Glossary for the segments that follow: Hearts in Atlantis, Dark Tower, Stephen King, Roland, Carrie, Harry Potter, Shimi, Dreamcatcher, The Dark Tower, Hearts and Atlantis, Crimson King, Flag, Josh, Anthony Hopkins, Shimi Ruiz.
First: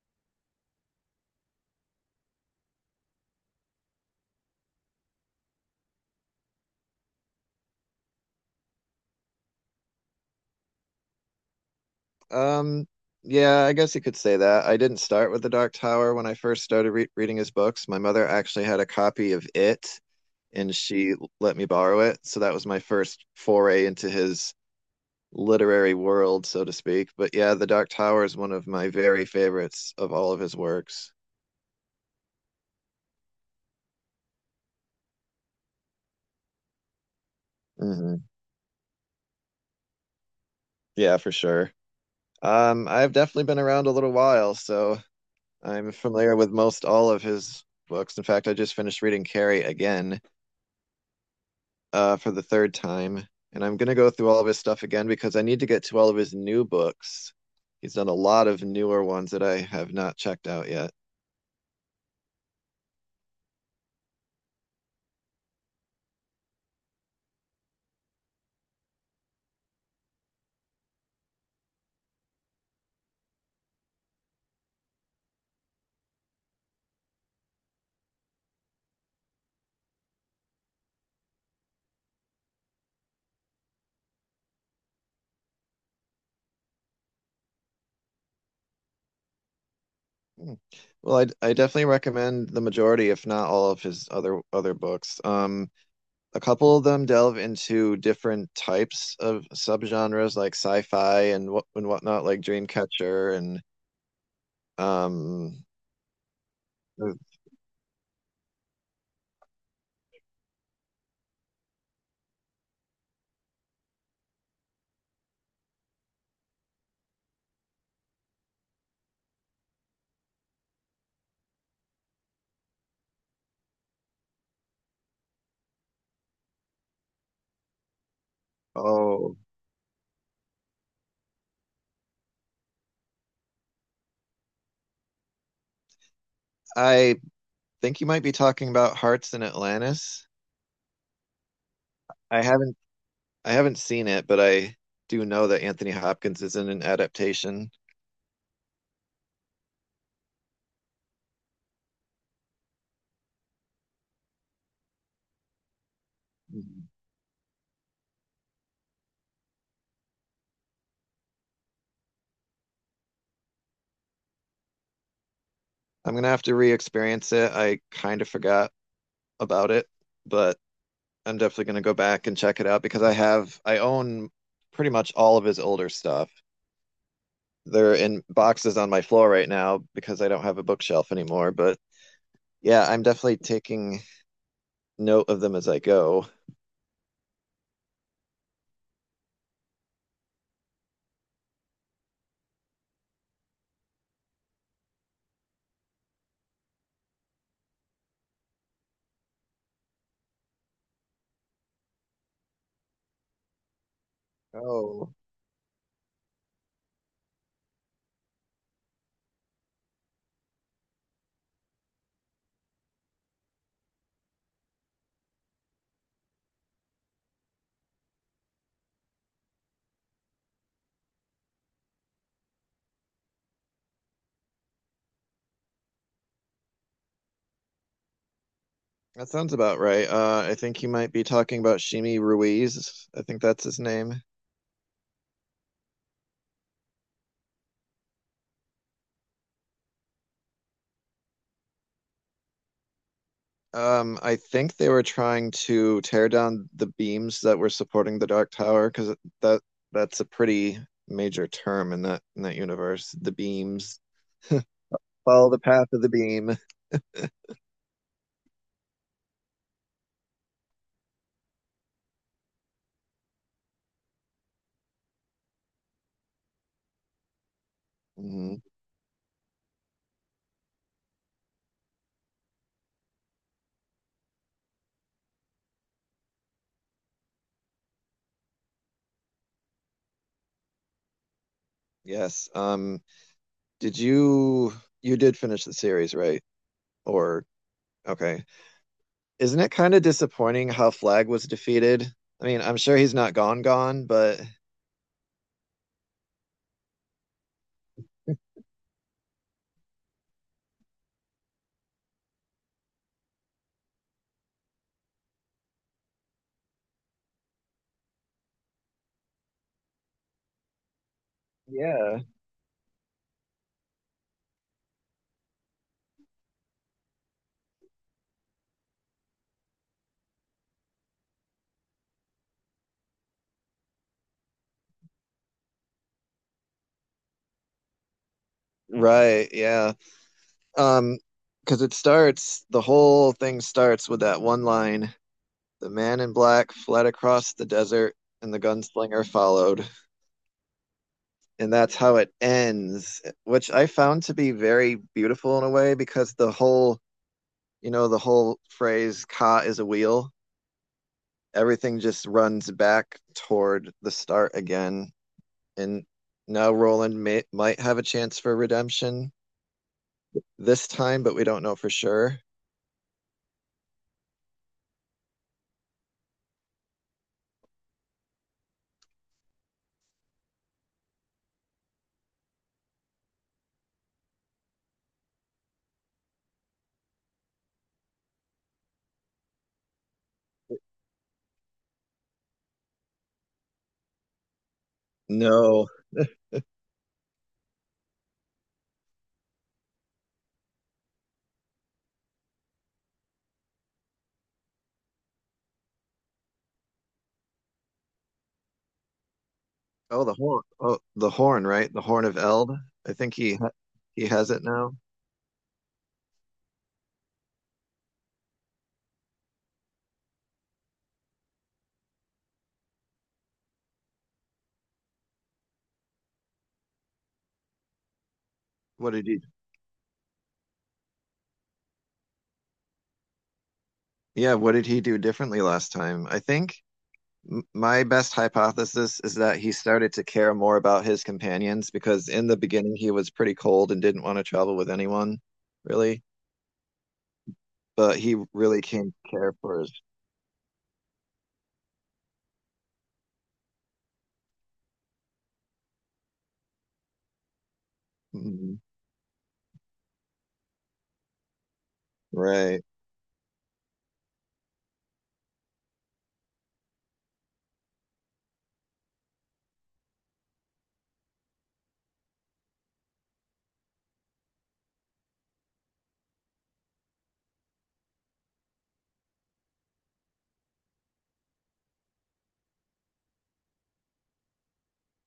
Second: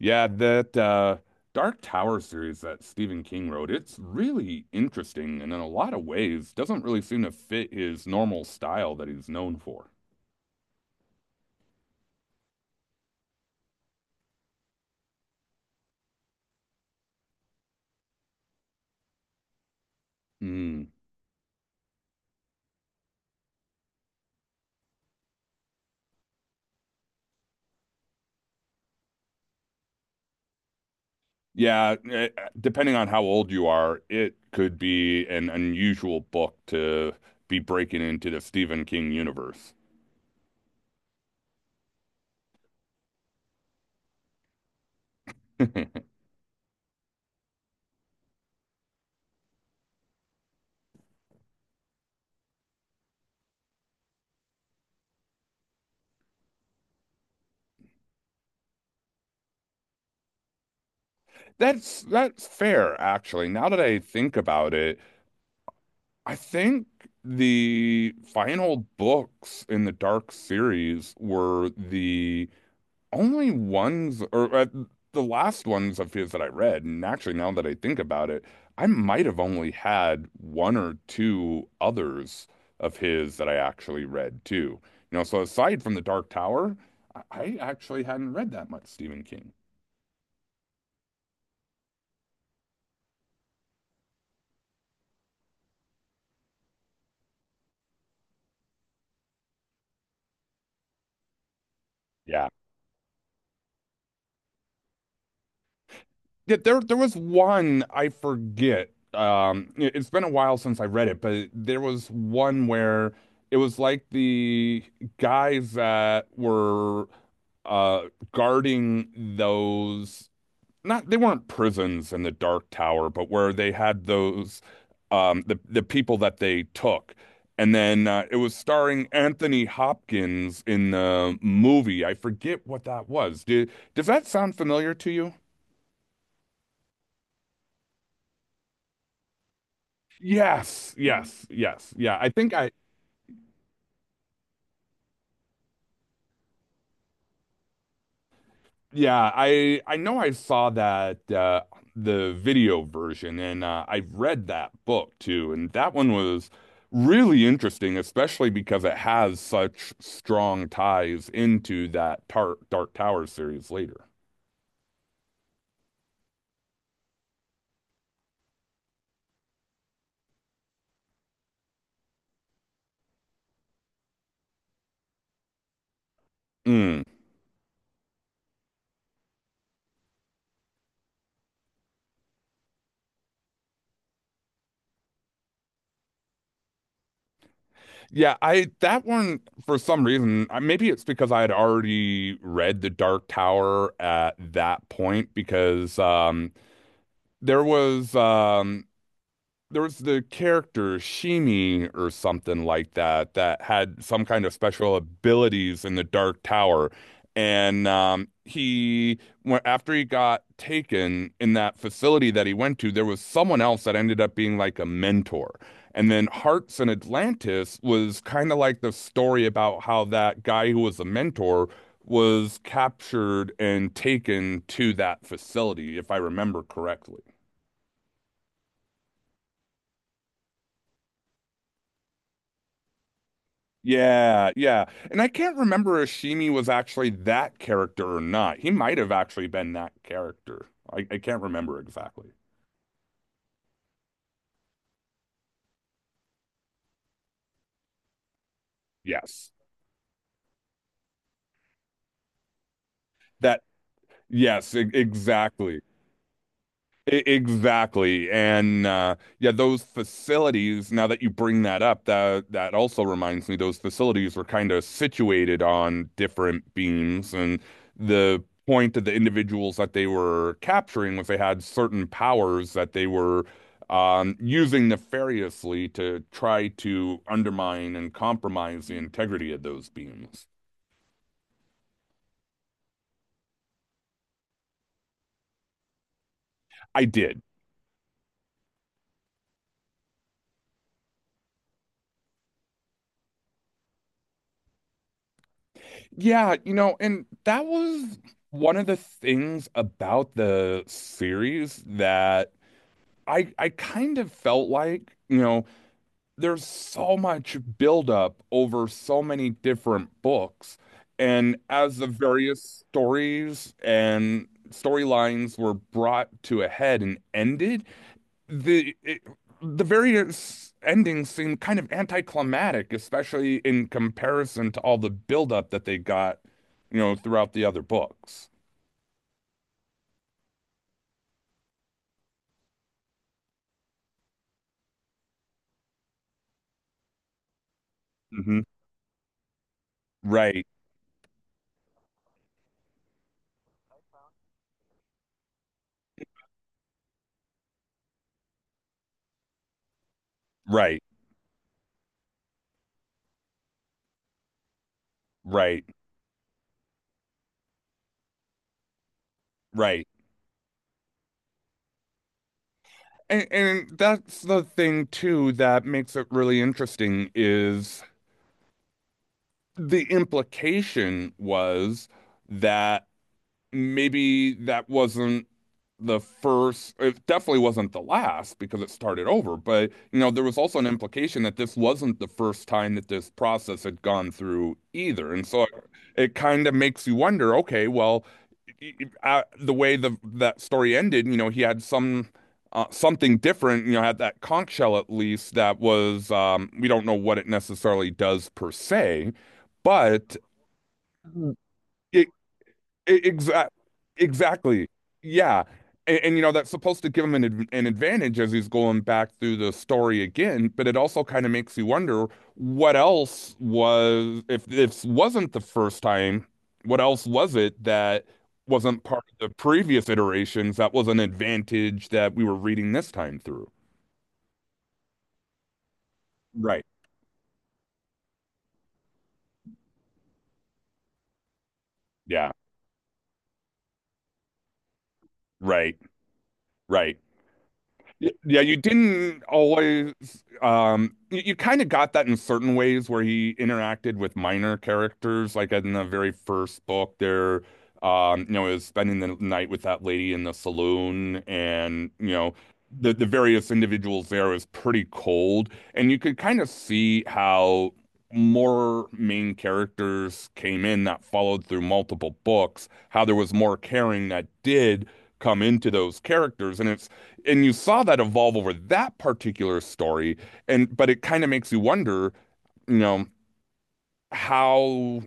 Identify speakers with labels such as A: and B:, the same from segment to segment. A: Yeah, that Dark Tower series that Stephen King wrote, it's really interesting and in a lot of ways doesn't really seem to fit his normal style that he's known for.
B: Um, yeah, I guess you could say that. I didn't start with The Dark Tower when I first started re reading his books. My mother actually had a copy of it, and
A: Mm.
B: she let me borrow it. So that was my first foray into his literary world, so to speak. But yeah, The Dark Tower is one of my very favorites of all of his works.
A: Yeah, depending on how old you are, it could be an unusual book to be breaking
B: Hmm.
A: into the Stephen King universe.
B: Yeah, for sure. I've definitely been around a little while, so I'm familiar with most all of his books. In fact, I just finished reading Carrie again, for the third time, and I'm gonna go through all of his stuff again because I need to get to all of his new books. He's done a lot of newer ones that I have not checked out yet.
A: That's fair, actually. Now that I think about it, I think the final books in the Dark series were the only ones, or the last ones of his that I read, and actually now that I think about it, I might have only had one or two others of his that I actually read too. You know, so aside from The Dark Tower, I actually hadn't read that much Stephen King.
B: Hmm. Well, I definitely recommend the majority, if not all of his other books. A couple of them delve into different types of subgenres like sci-fi and whatnot, like
A: Yeah,
B: Dreamcatcher and um.
A: yeah, there was one I forget. It's been a while since I read it, but there was one where it was like the guys that were uh guarding those, not they weren't prisons in the Dark Tower, but where they had those, the people that they took. And then it was starring
B: Oh,
A: Anthony Hopkins in the movie. I forget what that was. Did, does that sound familiar to you?
B: I think you might be talking about Hearts in Atlantis.
A: Yes, yes, yes. Yeah, I
B: I
A: think I
B: haven't I haven't seen it, but I do know that Anthony Hopkins is in an adaptation.
A: yeah, I know I saw that the video version, and I read that book too, and that one was
B: Mhm.
A: really interesting, especially because it has such strong ties into that tar Dark Tower series later.
B: I'm gonna have to re-experience it. I kind of forgot about it, but I'm definitely gonna go back and check it out because I own pretty much all of his older stuff.
A: Mm.
B: They're in boxes on my floor right now because I don't have a bookshelf anymore. But yeah, I'm definitely taking note of them as I go.
A: Yeah, I that one for some reason, maybe it's because I had already read The Dark Tower at that point because there was um there was the character Shimi or something like that that had some kind of special
B: Oh,
A: abilities in the Dark Tower. And he, after he got taken in that facility that he went to, there was someone else that ended up being like a mentor. And then Hearts and Atlantis was kind of like the story about how that guy who was a mentor was captured and taken to that facility, if I remember correctly.
B: that sounds about right. I think you might be talking about Shimi Ruiz. I think that's his name.
A: Yeah, yeah. And I can't remember if Shimi was actually that character or not. He might have actually been that character. I can't remember exactly.
B: I think they were trying to tear down the beams that were supporting the Dark Tower because
A: Yes.
B: that that's a pretty major term in that universe. The
A: That,
B: beams.
A: yes,
B: Follow the
A: exactly.
B: path of the beam.
A: Exactly. And yeah, those facilities, now that you bring that up, that also reminds me those facilities were kind of situated on different beams. And the
B: Hmm.
A: point of the individuals that they were capturing was they had certain powers that they were using nefariously to try to undermine and compromise the integrity of those beams.
B: Yes. Did you You did finish the series, right?
A: I did.
B: Or okay. Isn't it kind of disappointing how Flag was defeated? I mean, I'm sure he's not gone gone, but
A: Yeah, you know, and that was one of the things about the series that I kind of felt like, you know, there's so much buildup over so many different books, and as the
B: yeah.
A: various stories and storylines were brought to a head and ended, the it, the various endings seem kind of anticlimactic, especially in comparison to all the buildup that they got, you know, throughout the other books.
B: Right, yeah. Um, because it starts, the whole thing starts with that one line. The man in black fled across the desert, and the
A: hmm
B: gunslinger followed.
A: Right,
B: And that's how it ends, which I found to be very beautiful in a way because the whole, you know, the whole phrase, Ka is a wheel,
A: right,
B: everything just runs back toward the start again.
A: right,
B: And now Roland may, might have a chance for redemption
A: right.
B: this time, but we don't know for sure.
A: And that's the thing too that makes it really interesting is the implication was that maybe that wasn't the first, it definitely wasn't the last because it started over. But, you know, there was also an implication that this wasn't the first time that this process had gone through either. And so it,
B: No.
A: it kind of makes you wonder, okay, well, i- the way the that story ended, you know, he had some something different, you know, had that conch shell at least that was we don't know what it necessarily does per se,
B: Oh, the
A: but
B: horn. Oh, the horn, right? The horn
A: it,
B: of Eld. I think he ha-
A: exactly.
B: He has it
A: Exactly.
B: now.
A: Yeah. And you know, that's supposed to give him an an advantage as he's going back through the story again, but it also kind of makes you wonder what else was, if this wasn't the first time, what else was it that wasn't
B: What
A: part
B: did he?
A: of the previous iterations that was an advantage that we were reading this time through?
B: Yeah, what did he do differently last time?
A: Right.
B: My best hypothesis is that he started to care more about his companions because in
A: Yeah.
B: the beginning he was pretty cold and didn't want to travel with anyone,
A: Right.
B: really.
A: Right.
B: But
A: Y-
B: he
A: Yeah, you
B: really came to
A: didn't
B: care for his.
A: always. You, you kind of got that in certain ways where he interacted with minor characters, like in the very first book. There, you know,
B: Mhm.
A: is spending the night with that lady in the saloon, and you know,
B: Right.
A: the various individuals there is pretty cold, and you could kind of see how more main characters came in that followed through multiple books, how there was more caring that did come into those characters, and it's and you saw that evolve over that particular story, and but it kind of makes you wonder, you know, how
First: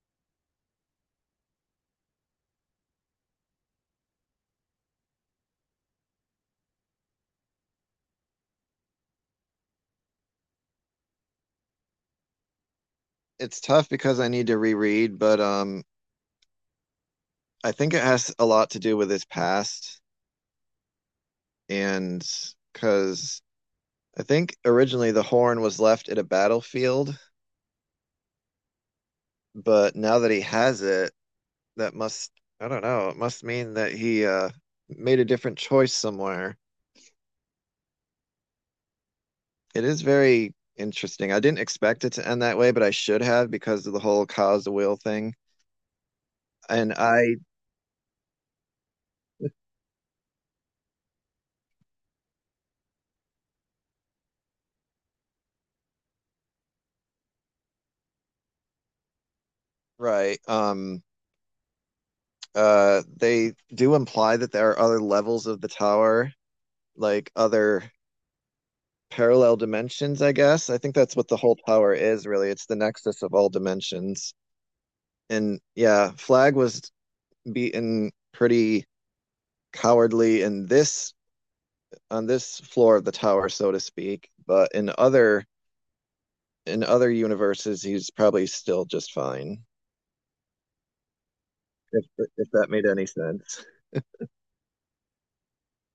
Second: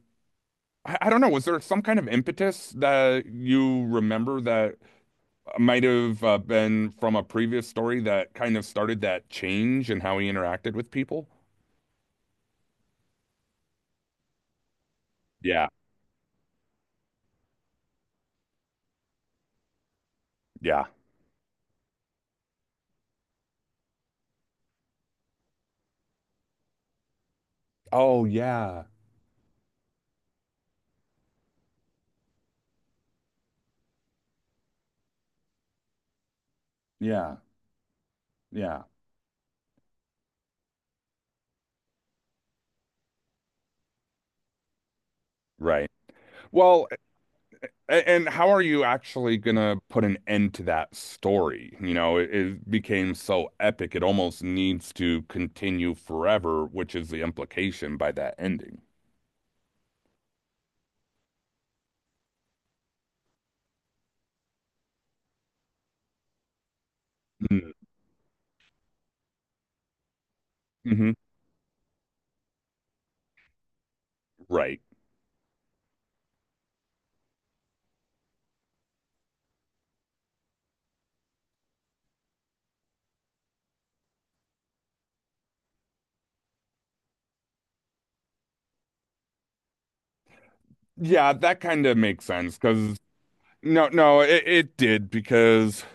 A: I don't know, was there some kind of impetus that you remember that might have been from a previous story that kind of started that change in how he interacted with people?
B: It's tough because I need to reread, but
A: Yeah.
B: I think it has a lot to do with his past,
A: Yeah.
B: and because I think originally the horn was left at a battlefield,
A: Oh, yeah.
B: but now that he has it, that must, I don't know, it must mean that he made a different choice somewhere.
A: Yeah. Yeah.
B: It is very interesting. I didn't expect it to end that way, but I should have because of the whole cause the wheel thing.
A: Right. Well,
B: And I,
A: A- and how are you actually gonna put an end to that story? You know, it became so epic, it almost needs to continue forever, which is the implication by that ending.
B: right, they do imply that there are other levels of the tower, like other parallel dimensions, I guess. I think
A: Mm-hmm.
B: that's what the whole tower is really. It's the nexus of all dimensions.
A: Right.
B: And yeah, Flag was beaten pretty cowardly in this on this floor of the tower, so to speak. But in other universes, he's probably still just fine.
A: Yeah, that kind of
B: If
A: makes
B: if
A: sense
B: that made
A: because
B: any sense,
A: no, no, it did because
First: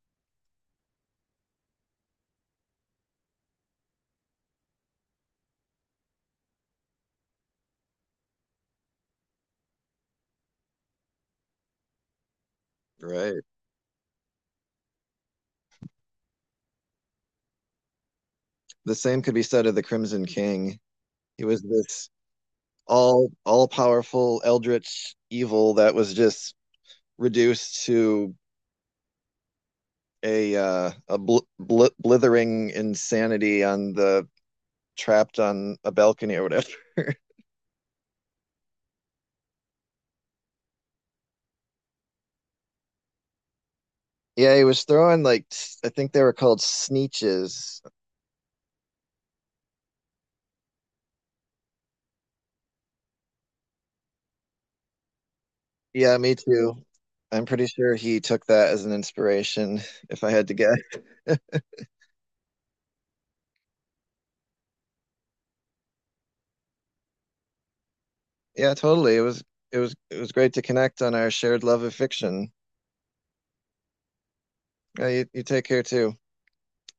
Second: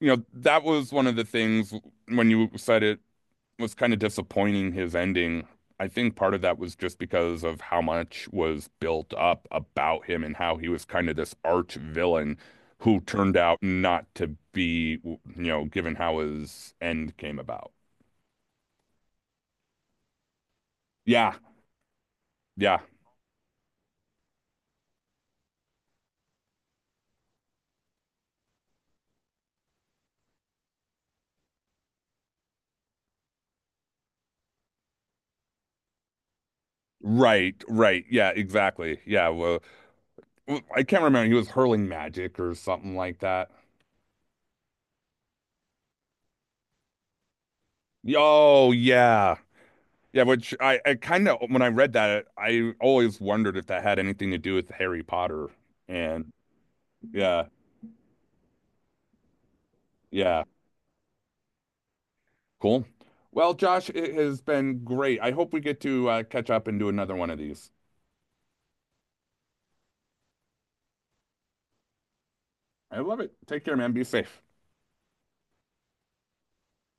A: you know that was one of the things when you said it was kind of disappointing his ending. I think part of that was just because of how much was built up about him and how he was kind of this arch villain who turned
B: right?
A: out not to be, you know, given how his end came about.
B: The same could be said of the Crimson King.
A: Yeah,
B: He was this
A: yeah.
B: all powerful eldritch evil that was just reduced to a blithering insanity on the trapped on a balcony or whatever.
A: Right, right. Yeah, exactly. Yeah, well, well, I can't remember. He was hurling magic or something like that.
B: Yeah, he was throwing like I think they were called sneeches.
A: Oh, yeah. Yeah, which I kind of, when I read that, I always wondered if that had anything to do with Harry Potter.
B: Yeah,
A: And
B: me too.
A: yeah,
B: I'm pretty sure he took that as an inspiration, if I
A: yeah.
B: had to guess.
A: Cool. Well, Josh, it has been great. I hope we get to catch up and do another one of these.
B: Yeah, totally. It was it was great to connect on our shared love of fiction.
A: I love it. Take care, man. Be safe.
B: Yeah, you take care too.